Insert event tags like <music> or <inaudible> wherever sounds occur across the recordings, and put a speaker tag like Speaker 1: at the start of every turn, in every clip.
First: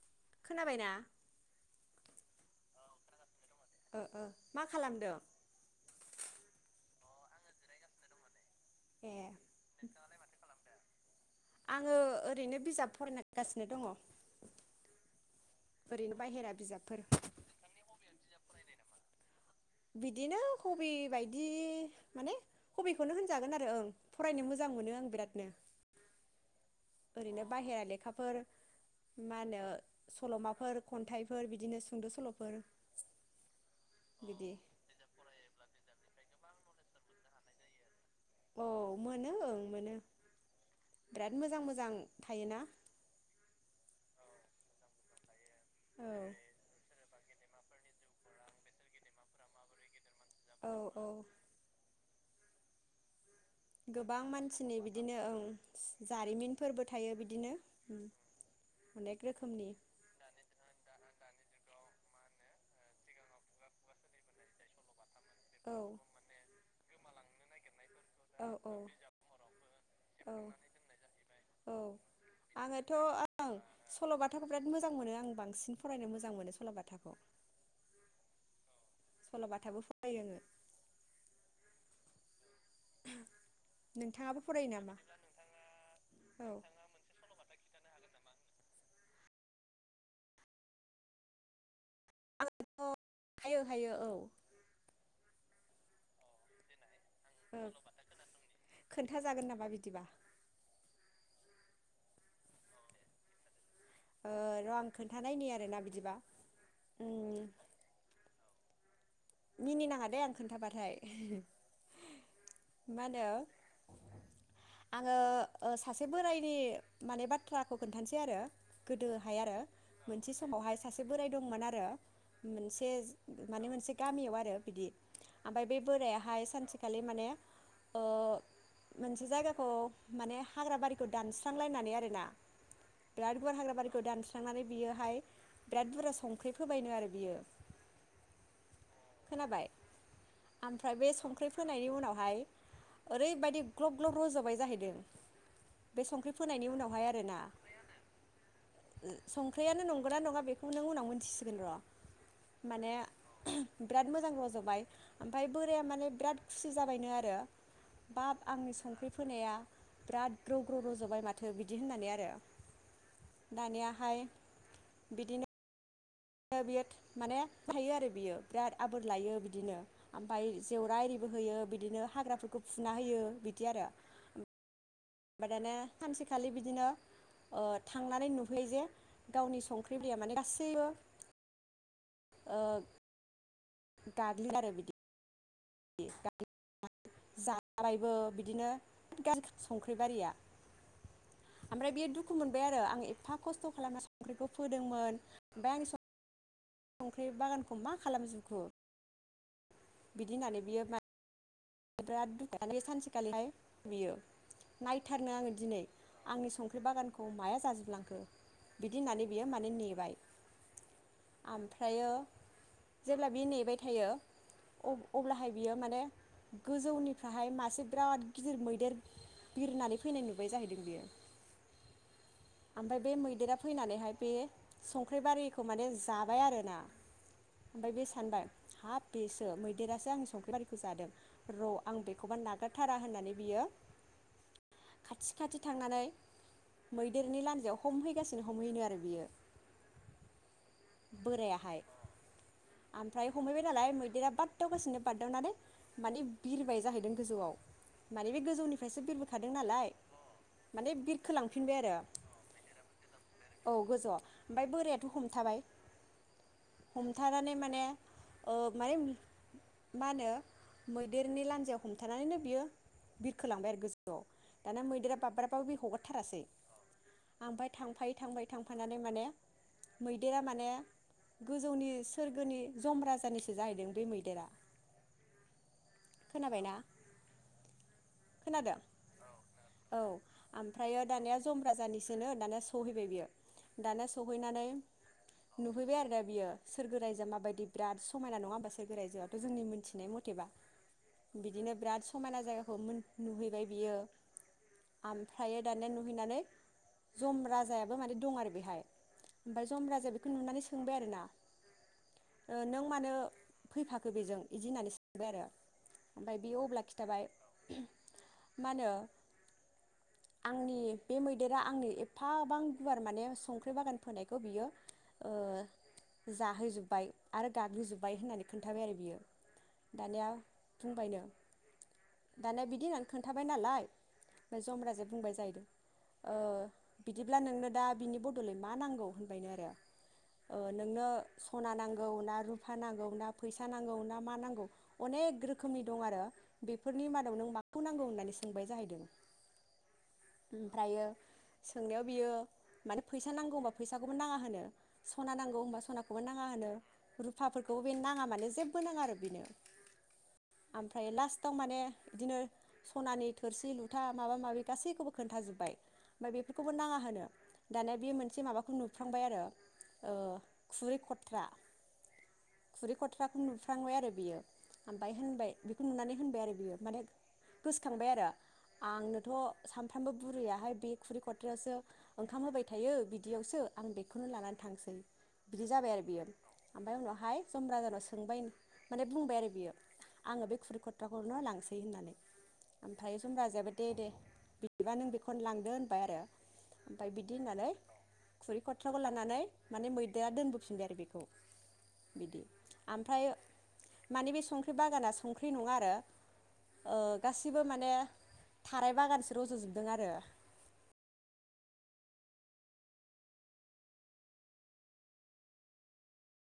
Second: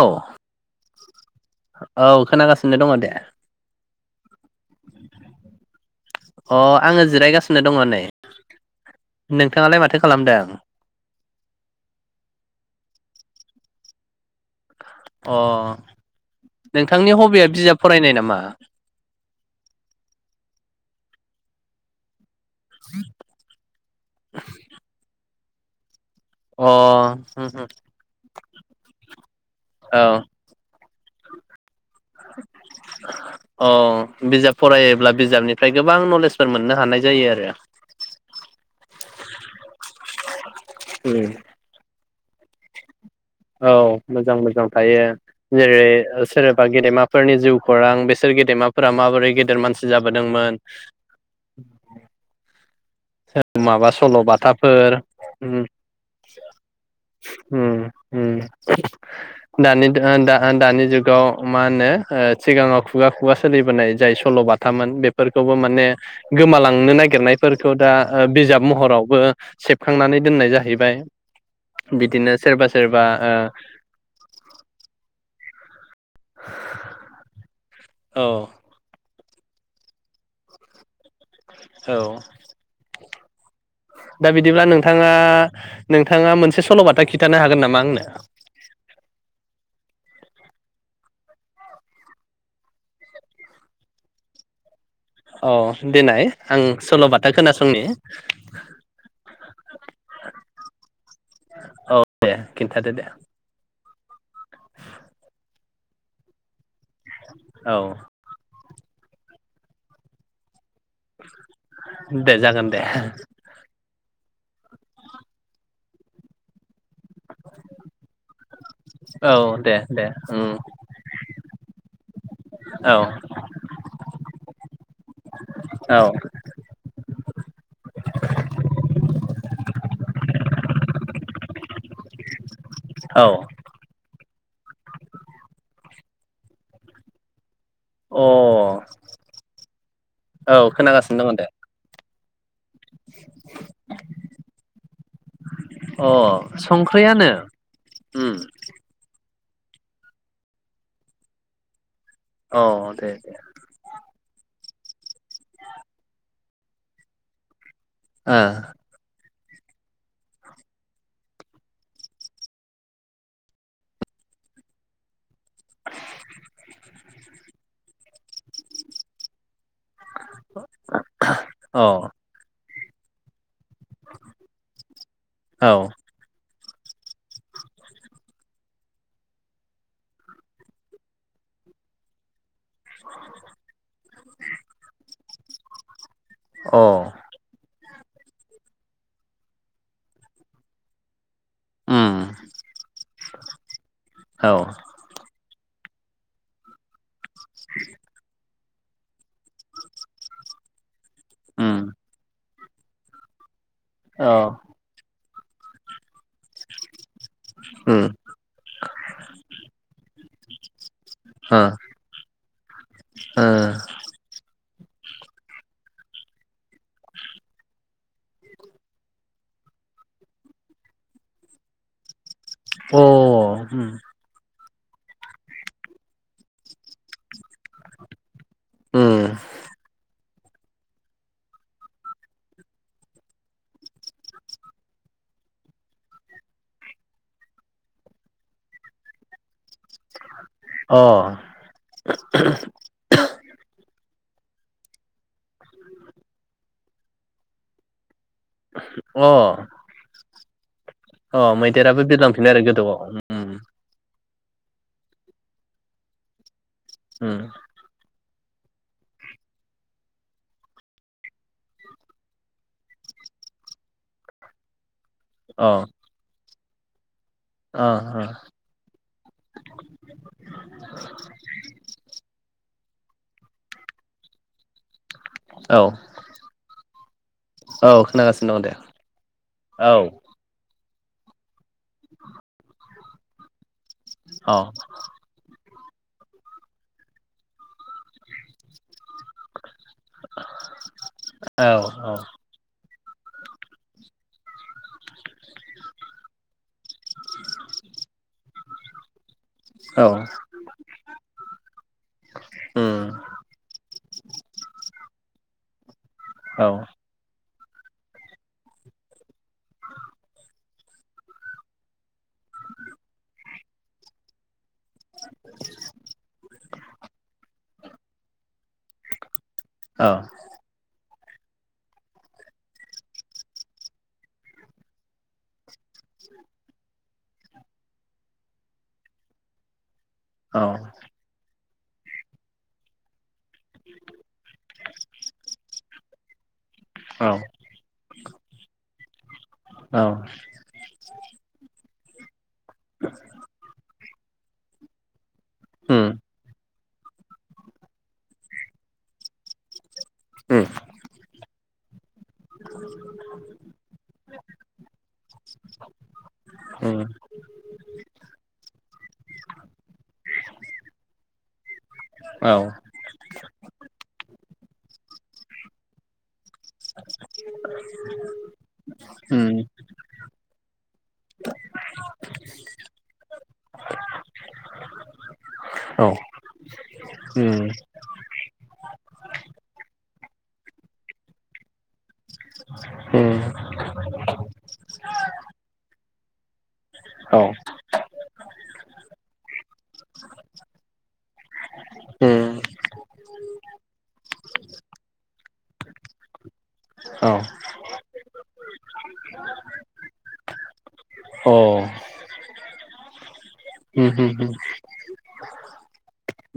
Speaker 1: औ
Speaker 2: खोनाबायना
Speaker 1: औ खोनागासिनो दङ दे
Speaker 2: ओ ओ मा खालामदों
Speaker 1: आङो जिरायगासिनो दङ नै
Speaker 2: ए
Speaker 1: नोंथाङालाय माथो खालामदों
Speaker 2: <unintelligible> आङो ओरैनो बिजाब फरायनांगासिनो दङ
Speaker 1: अ
Speaker 2: ओरैनो बाहेरा बिजाबफोर
Speaker 1: नोंथांनि हबिया बिजाब फरायनाय नामा
Speaker 2: बिदिनो कबि बायदि माने हबिखौनो होनजागोन आरो ओं फरायनो मोजां मोनो आं बिरादनो
Speaker 1: अ
Speaker 2: ओरैनो
Speaker 1: होम होम
Speaker 2: बाहेरा लेखाफोर मा होनो सलमाफोर खन्थाइफोर बिदिनो सु
Speaker 1: <unintelligible> अ
Speaker 2: बिदि
Speaker 1: बिजाब फरायोब्ला बिजाबनिफ्राय गोबां नलेज फोर मोननो हानाय जायो आरो
Speaker 2: औ मोनो ओं मोनो
Speaker 1: उम
Speaker 2: बिराद मोजां मोजां थायोना
Speaker 1: औ मोजां मोजां थायो जेरै
Speaker 2: औ
Speaker 1: सोरबा गेदेरमा फोरनि जिउ खौरां बेसोर गेदेमाफोरा माबोरै गेदेर मानसि जाबो दोंमोन <inaudible>
Speaker 2: औ औ
Speaker 1: माबा
Speaker 2: गोबां मानसिनि
Speaker 1: सलबाथाफोर
Speaker 2: बिदिनो ओं
Speaker 1: ओम
Speaker 2: जारिमिनफोरबो थायो बिदिनो
Speaker 1: ओम ओम
Speaker 2: अनेक रोखोमनि
Speaker 1: दानि दान दानि जुगाव मा होनो ओ सिगाङाव खुगा खुगा सोलिबोनाय जाय सल बाथामोन बे। फोरखौबो
Speaker 2: औ
Speaker 1: माने गोमालांनो नागिर गेरनायफोर। खौ दा ओ
Speaker 2: औ
Speaker 1: बिजाब
Speaker 2: औ
Speaker 1: महरावबो सेबखांनानै
Speaker 2: औ
Speaker 1: दोननाय जाहैबाय
Speaker 2: औ
Speaker 1: बिदिनो सोरबा
Speaker 2: आङोथ'
Speaker 1: सोरबा ओ।
Speaker 2: ओं सल'बाथाखौ बिराद मोजां मोनो आं बांसिन फरायनो मोजां मोनो सल बाथाखौ। सल
Speaker 1: औ
Speaker 2: बाथाबो सल बाथाबो फरायो आङो।
Speaker 1: औ। दा
Speaker 2: नोंथाङाबो
Speaker 1: बिदिब्ला
Speaker 2: फरायो नामा
Speaker 1: नोंथाङा।
Speaker 2: औ आथ हायो हायो औ।
Speaker 1: औ देनाय आं सल बाद।
Speaker 2: औ खोन्थाजागोन नामा बिदिबा।
Speaker 1: औ दे खिन्थादो दे।
Speaker 2: ओ र आं खोन्थानायनि आरोना बिदिबा। उम
Speaker 1: औ।
Speaker 2: मिनिनाङा दे आं खोन्थाबाथाय।
Speaker 1: दे जागोन दे।
Speaker 2: मा होनो आङो ओ सासे बोरायनि माने बाथ्राखौ खोन्थानोसै आरो।
Speaker 1: औ
Speaker 2: गोदोहाय आरो
Speaker 1: दे दे
Speaker 2: मोनसे
Speaker 1: उम
Speaker 2: समावहाय सासे बोराइ दंमोन आरो। <unintelligible> मोनसे
Speaker 1: औ
Speaker 2: जो माने मोनसे। गामियाव आरो बिदि। ओमफ्राय बे बोरायाहाय सानसेखालि। माने ओ मोनसे जायगाखौ माने हाग्रा बारिखौ दानस्रांलायनानै आरोना।
Speaker 1: औ
Speaker 2: बिरात गुवार हाग्रा बारिखौ दान्स्रां खांनानै बियोहाय बिराद बुरजा संख्रि फोबायनो आरो बियो।
Speaker 1: औ अ
Speaker 2: खोनाबाय
Speaker 1: औ
Speaker 2: आमफ्राय बे
Speaker 1: खोनागासिनो दङ दे
Speaker 2: संख्रि फोनायनि उनावहाय। ओरैबादि ग्लब ग्लब रजबाय जाहैदों बे
Speaker 1: अ
Speaker 2: संख्रि फोनायनि उनावहाय
Speaker 1: संख्रियानो
Speaker 2: आरोना।
Speaker 1: उम
Speaker 2: संख्रियानो नंगौना नङा बेखौ नों उनाव मोनथिसिगोन र।
Speaker 1: औ दे दे।
Speaker 2: बेराद मोजां रजबाय ओमफाय बोराया माने बिराद खुसि जाबायनो आरो। बाब आंनि संख्रि। फोनाया बिराद ग्रौ ग्रौ रजबाय माथो बिदि होननानै आरो दानियाहाय बिदिनो।
Speaker 1: <unintelligible>
Speaker 2: ओ बियो माने फोथायो आरो बियो बिराद आबोर लायो बिदिनो। ओमफफाय जेवरा एरिबो होयो
Speaker 1: ओ
Speaker 2: बिदिनो हाग्राफोरखौ फुना होयो बिदि आरो <unintelligible> दाना
Speaker 1: औ
Speaker 2: सानसेखालि बिदि बिदिनो ओ थांनानै नुहैयो जे गावनि संख्रि दैया माने गासैबो गारलि <unintelligible> दारे बिदि द <unintelligible>
Speaker 1: <unintelligible> अ
Speaker 2: बारायबो बिदिनो गान <unintelligible> संख्रिबारिया ओमफ्राय
Speaker 1: अ
Speaker 2: बियो
Speaker 1: उम
Speaker 2: दुखु मोनबाय आरो आं एफा खस्थ खालामना संख्रिखौ
Speaker 1: औ
Speaker 2: फोदोंमोन ओमफाय आं संख्रि बागानखौ मा खालाम जोबखो बिदि होननानै बियो मा
Speaker 1: ओम
Speaker 2: <unintelligible> सानसेखालिहाय बियो
Speaker 1: औ
Speaker 2: नायथारनो आङो दिनै आंनि संख्रि बागानखौ औ माया जाजोबलांखो बिदि होननानै बियो माने नेबाय ओमफ्रायो जेब्ला बियो
Speaker 1: उम
Speaker 2: नेबाय थायो अ-अब्लाहाय बियो माने गोजौनिफ्रायाहाय मासे बिराद गिदिर मैदेर बिरनानै फैनाय नुबाय जाहैदों बेयो ओमफाय
Speaker 1: ओ
Speaker 2: बे मैदेरा
Speaker 1: अ उम
Speaker 2: फैनानैहाय बे संख्रि बारिखौ माने जाबाय आरोना ओमफाय बे सानबाय हाब
Speaker 1: उम
Speaker 2: बेसो मैदेरासो आंनि संख्रि बारिखौ जादों र आं बेखौबा नागारथारा होननानै बियो खाथि खाथि थांनानै मैदेरनि लान्जायाव हमहैगासिनो हमहैनो आरो बियो
Speaker 1: अ
Speaker 2: बोरायाहाय ओमफ्राय हमहैबाय नालाय मैदेरा बारदावगासिनो बारदाव ननानै माने बिरबाय जाहैदों गोजौआव माने बे गोजौनिफ्रायसो बिरबोखादों
Speaker 1: अ
Speaker 2: नालाय माने
Speaker 1: अ
Speaker 2: बिरखोलांफिनबाय
Speaker 1: मैदेराबो
Speaker 2: आरो
Speaker 1: बिरलांफिनो आरो गोदौआव उम
Speaker 2: औ गोजौआव ओमफ्राय बोरायाथ हमथाबाय
Speaker 1: उम
Speaker 2: हमथानानै माने ओ माने मा होनो मै मैदेरनि लान्जायाव हमथानानैनो बियो बिरखोलांबाय आरो गोजौआव दाना मैदेरा
Speaker 1: अ
Speaker 2: बाब्राबबो हगारथारासै ओमफ्राय
Speaker 1: अ
Speaker 2: थांफायै
Speaker 1: अ
Speaker 2: थांफायै थांफानानै माने मैदेरा माने गोजौनि सोरगोनि जम राजानिसो जाहैदों बे मैदेरा
Speaker 1: औ
Speaker 2: खोनाबायना
Speaker 1: औ खोनागासिनो दङ दे
Speaker 2: खोनादों
Speaker 1: औ
Speaker 2: ओमफ्रायो दानिया जम राजानिसोनो होननानै दानिया सहैबाय बियो दाना
Speaker 1: अ
Speaker 2: सहैनानै नुहैबाय आरो दा बियो सोरगो रायजोआ माबायदि बिराद समायना नङा होनोमबा सोरगो रजोआथ जोंनि मिथिनाय मथे
Speaker 1: औ
Speaker 2: बिदिनो बिराद
Speaker 1: औ
Speaker 2: समायना जायगाखौ मोन नुहैबाय बियो ओमफ्राय दानिया नुहैनानै जम राजायाबो माने दं आरो बेहाय ओमफ्राय
Speaker 1: औ
Speaker 2: जमबाजा बेखौ नुनानै सोंबाय आरोना ओ नों
Speaker 1: उम
Speaker 2: मानो फैफाखो बिजों बिदि होननानै सोंबाय आरो ओमफ्राय बेयो
Speaker 1: औ
Speaker 2: अब्ला खिन्थाबाय मा होनो आंनि बे मैदेरा आंनि ए एफाबां गुवार माने संख्रि बागान फोनायखौ बियो ओ जाहोजोब जोबबाय आरो गाग्लिजोब्बाय होननानै खोन्थाबाय आरो बियो
Speaker 1: औ
Speaker 2: दानिया होनबायनो दानिया बिदि होननानै खोन्थाबाय नालाय ओमफ्राय जम राजाया बुंबाय जाहैदों ओ बिदिब्ला नोंनो दा बिनि बदलै मा नांगौ होनबायनो आरो ओ
Speaker 1: औ
Speaker 2: नोंनो सना नांगौ ना रुफा नांगौ ना फैसा नांगौ ना मा नांगौ अनेक रोखोम रोखोमनि दं आरो बेफोरनि
Speaker 1: औ
Speaker 2: मादाव नों माखौ नांगौ होननानै सा सोंबाय जाहैदों
Speaker 1: औ
Speaker 2: ओमफ्रायो सोंनायाव बियो माने फैसा नांगौ बा फैसा फैसाखौबो नाङा होनो सना नांगौ होनोमबा
Speaker 1: उम
Speaker 2: सनाखौबो नाङा होनो रुफाफोरखौ बे नाङा माने जेबो नाङा आरो बेनो
Speaker 1: उम
Speaker 2: ओमफ्राय लास्ट आव माने बिदिनो सनानि थोरसि लुथा माबा माबि गासैखौबो खोन्थाजोबबाय ओमफ्राय बेफोरखौबो नाङा
Speaker 1: उम
Speaker 2: होनो दानिया बे मोनसे माबाखौ नुफ्लांबाय आरो ओ खुरै खथ्रा
Speaker 1: औ
Speaker 2: खुरै खथ्राखौ नुफ्लांबाय आरो <unintelligible> बाय होनबाय बेखौ नुनानै होनबाय आरो बियो माने गोसोखांबाय आरो आंनोथ
Speaker 1: उम
Speaker 2: सामफ्रामबो बुरैयाहाय बे खुरै खथ्रायावसो ओंखाम होबाय थायो बिदियावसो आं बेखौनो लानानै थांसै बिदि जाबाय
Speaker 1: औ
Speaker 2: आरो बियो ओमफ्राय उनावहाय जम
Speaker 1: उम
Speaker 2: राजानाव सोंबाय माने बुंबाय आरो बियो आङो बे खुरिखटाखौनो लांसै होननानै आं थायो जम
Speaker 1: उम
Speaker 2: राजायाबो दे दे बिदिबा नों बेखौनो लांदो होनबाय आरो ओमफ्राय बिदि
Speaker 1: औ
Speaker 2: होननानै खुरै खथ्राखौ लानानै माने मैदोआ दोनबोफिनदो आरो बेखौ बिदि
Speaker 1: उम
Speaker 2: ओमफ्राय माने बे संस संख्रि बागाना संख्रि नङा आरो
Speaker 1: औ
Speaker 2: गासिबो माने थाराय बागानसो रजजोबदों आरो
Speaker 1: अ उम उम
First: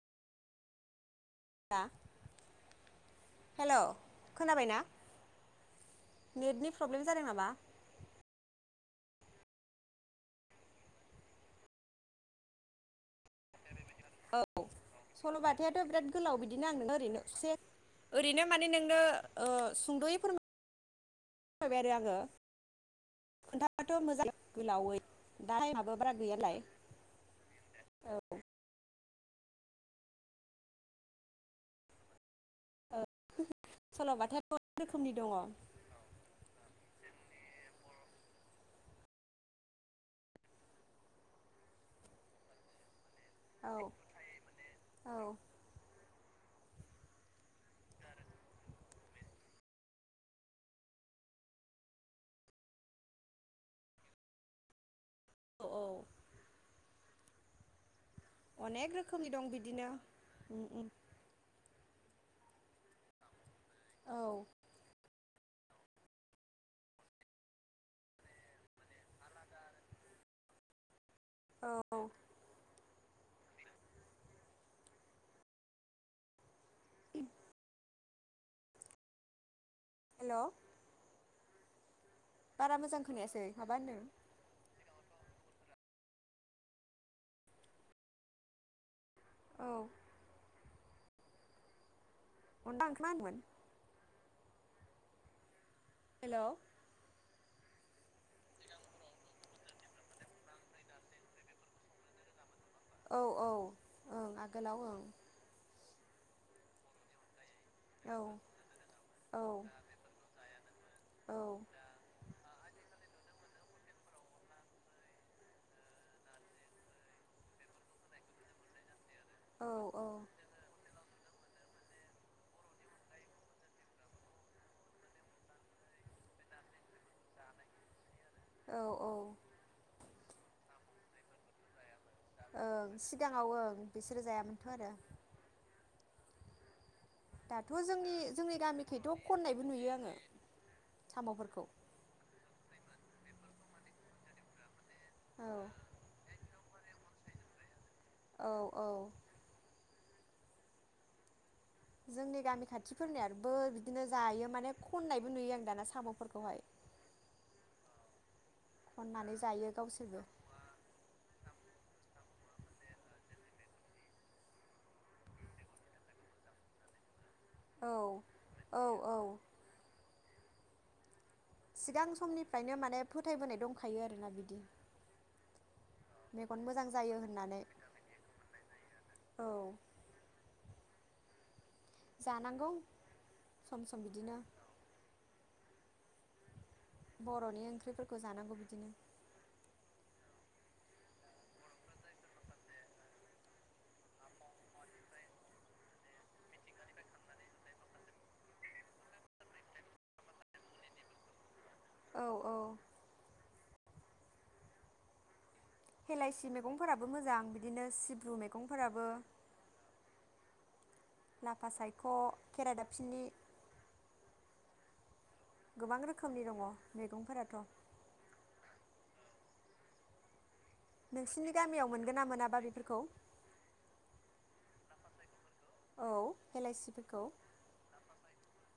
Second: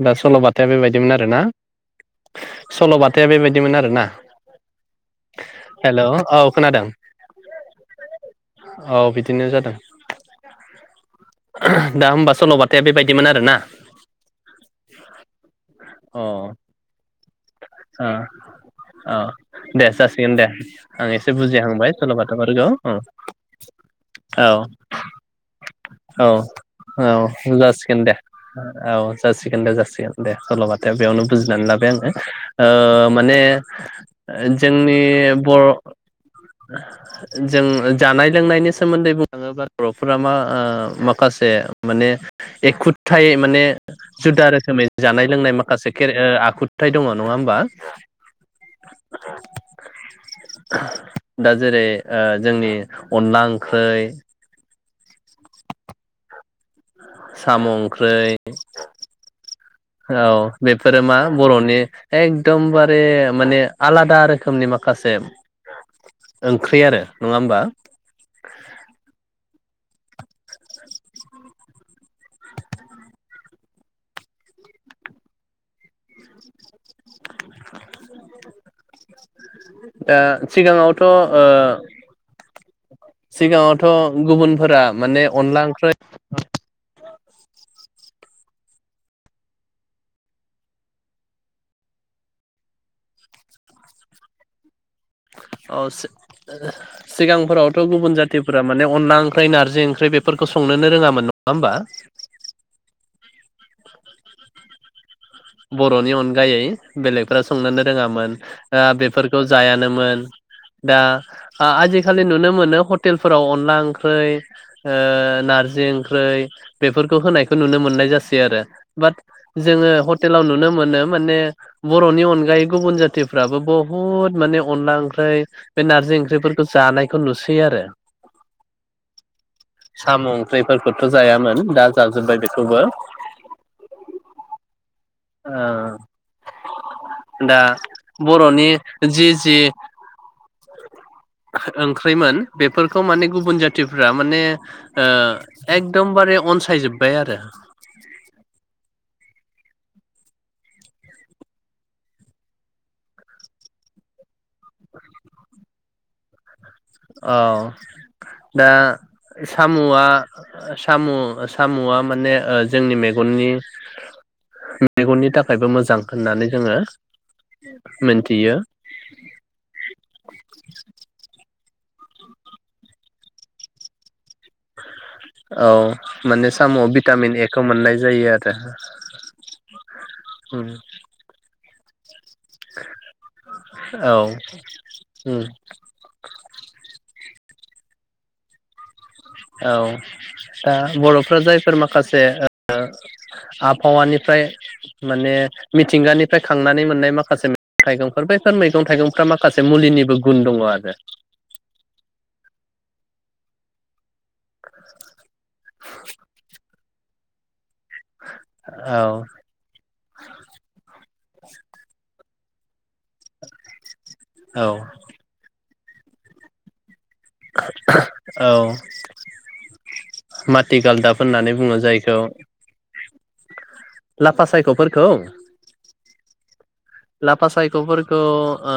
Speaker 1: दा सल बाथाया बेबायदिमोन आरो आरोना
Speaker 2: दा
Speaker 1: सलबाथाया
Speaker 2: हेलौ
Speaker 1: बेबायदिमोन आरोना
Speaker 2: खोनाबायना
Speaker 1: हेल औ
Speaker 2: नेटनि
Speaker 1: खोनादों
Speaker 2: प्रब्लेम जादों नामा
Speaker 1: औ बिदिनो जादों दा होमबा सल बाथा बेबायदिमोन आरो ना
Speaker 2: औ सल बाथायाथ बिराद
Speaker 1: अ
Speaker 2: गोलाव
Speaker 1: ओ
Speaker 2: बिदिनो आं नों ओरैनो ससे ओरैनो माने नोंनो
Speaker 1: औ
Speaker 2: ओ
Speaker 1: दे
Speaker 2: सुंद'यै
Speaker 1: जासिगोन दे आं एसे
Speaker 2: फोरमायबाय
Speaker 1: बुजिहांबाय
Speaker 2: आरो आङो
Speaker 1: सलबाथा बारग औ
Speaker 2: खोन्थाबाथ' मोजां
Speaker 1: औ
Speaker 2: गोलावै दा टाइमाबो बारा
Speaker 1: औ
Speaker 2: गैया नालाय
Speaker 1: औ जासिगोन
Speaker 2: औ
Speaker 1: दे औ जासिगोन दे जासिगोन दे सल बाथा बेयावनो बुजिनानै लाबाय आङो
Speaker 2: औ
Speaker 1: ओ माने
Speaker 2: सल'बाथाया अनेक
Speaker 1: जोंनि
Speaker 2: रोखोमनि दङ औ
Speaker 1: बर जों जानाय लोंनायनि सोमोन्दै बुंनो थाङोबा बरफोरा मा माखासे माने एखु ह माने
Speaker 2: औ
Speaker 1: जुदा रोखोमै
Speaker 2: औ
Speaker 1: जानाय लोंनाय माखासे आखु हाथाय दङ नङा होमबा दा जेरै जोंनि अनला ओंख्रै
Speaker 2: औ औ
Speaker 1: सामु ओंख्रै
Speaker 2: अनेक रोखोमनि दं बिदिनो
Speaker 1: औ
Speaker 2: उम उम
Speaker 1: बेफोरो मा बरनि एकदमबारे माने आलादा
Speaker 2: औ
Speaker 1: रोखोमनि माखासे ओंख्रि आरो नङा होमबा
Speaker 2: औ उम
Speaker 1: <inaudible> दा
Speaker 2: हेल'
Speaker 1: सिगाङावथ ओ
Speaker 2: बारा मोजां खोनायासै माबा
Speaker 1: सिगाङावथ
Speaker 2: होनदों
Speaker 1: गुबुनफोरा माने अनला ओंख्रै औ
Speaker 2: औ <unintelligible>
Speaker 1: <inaudible> औ
Speaker 2: हेल' औ
Speaker 1: सि-सिगां फोरावथ गुबुन जाथिफोरा माने अनला ओंख्रि, नारजि ओंख्रि बेफोरखौ संनोनो रोङामोन नङा होमबा।
Speaker 2: औ औ ओं आगोलाव ओं।
Speaker 1: बरनि अनगायै बेलेगफ्रा संनोनो
Speaker 2: औ
Speaker 1: रोङामोन। ओ बेफोरखौ
Speaker 2: औ
Speaker 1: जायानोमोन दा
Speaker 2: औ
Speaker 1: आजिखालि नुनो मोनो हटेल फोराव अनला ओंख्रि, ओ नारजि ओंख्रि बेफोरखौ होनायखौ नुनो मोननाय जासै आरो, बाट
Speaker 2: औ
Speaker 1: जोङो हट आव नुनो मोनो माने बरनि अनगायै गुबुन जाथिफ्राबो बहुद माने अनला ओंख्रि बे नारजि ओंख्रिफोरखौ जानायखौ नुसै आरो।
Speaker 2: औ औ।
Speaker 1: साम ओंख्रिफोरखौथ जायामोन दा जाजोब्बाय बेखौबो
Speaker 2: ओं सिगाङाव ओं बिसोरो जायामोन। <unintelligible>
Speaker 1: ओ। दा
Speaker 2: दाथ जोंनि जोंनि
Speaker 1: बर'नि
Speaker 2: गामिखैथ
Speaker 1: जि जि
Speaker 2: खननायबो नुयो आङो सामफोरखौ।
Speaker 1: ओंख्रिमोन बेफोरखौ माने गुबुन जातिफ्रा माने ओ
Speaker 2: औ
Speaker 1: एकदमबारे अन सायजोबबाय आरो।
Speaker 2: औ औ। जोंनि गामि खाथिफोरनियबो बिदिनो जायो माने खननायबो नुयो आं दाना सामफोरखौहाय।
Speaker 1: ओ। दा
Speaker 2: खननानै जायो
Speaker 1: सामआ
Speaker 2: गावसोरबो
Speaker 1: साम सामआ माने जोंनि मेगननि मेगननि थाखायबो मोजां होननानै जोङो
Speaker 2: औ
Speaker 1: मोनथियो
Speaker 2: औ औ।
Speaker 1: <inaudible>
Speaker 2: सिगां समनिफ्रायनो माने फोथायबोनाय दंखायो आरोना बिदि।
Speaker 1: औ माने
Speaker 2: मेगन मोजां
Speaker 1: सामआव
Speaker 2: जायो
Speaker 1: भिटामिन ए खौ
Speaker 2: होननानै
Speaker 1: मोननाय जायो आरो
Speaker 2: औ
Speaker 1: उम।
Speaker 2: जानांगौ सम सम
Speaker 1: औ
Speaker 2: बिदिनो
Speaker 1: उम। <inaudible>
Speaker 2: बरनि ओंख्रिफोरखौ जानांगौ बिदिनो।
Speaker 1: औ ओ दा बरफ्रा जायफोर माखासे आबहावानिफ्राय माने मिथिंगानिफ्राय खांनानै मोननाय माखासे मैगं थाइगंफोर बैफोर मैगं थाइगंफ्रा माखासे मुलिनिबो गुन दङ आरो।
Speaker 2: औ औ।
Speaker 1: <inaudible>
Speaker 2: हेलाइसि मैगं फोराबो मोजां। बिदिनो सिब्रु
Speaker 1: औ
Speaker 2: मैगंफोराबो लाफा सायख खेराइदाबफिनि।
Speaker 1: औ।
Speaker 2: गोबां रोखोमनि दङ। मैगंफोराथ'
Speaker 1: औ। मोन
Speaker 2: नोंसिनि गामियाव मोनगोन ना मोनाबा बेफोरखौ
Speaker 1: लाफा सायखफोरखौ?
Speaker 2: औ हेलाइसिफोरखौ
Speaker 1: लाफा सायखफोरखौ ओ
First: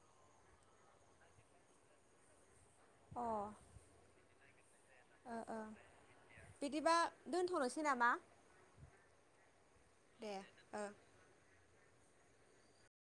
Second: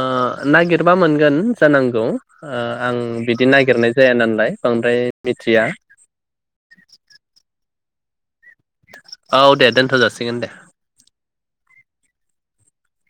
Speaker 1: नागिरबा मोनगोन जानांगौ ओ आं
Speaker 2: अ
Speaker 1: बिदि नागिरनाय जाया नालाय बांद्राय
Speaker 2: ओ ओ
Speaker 1: मिथिया
Speaker 2: बिदिबा दोनथ'नोसै नामा?
Speaker 1: औ दे दोनथ जासिगोन दे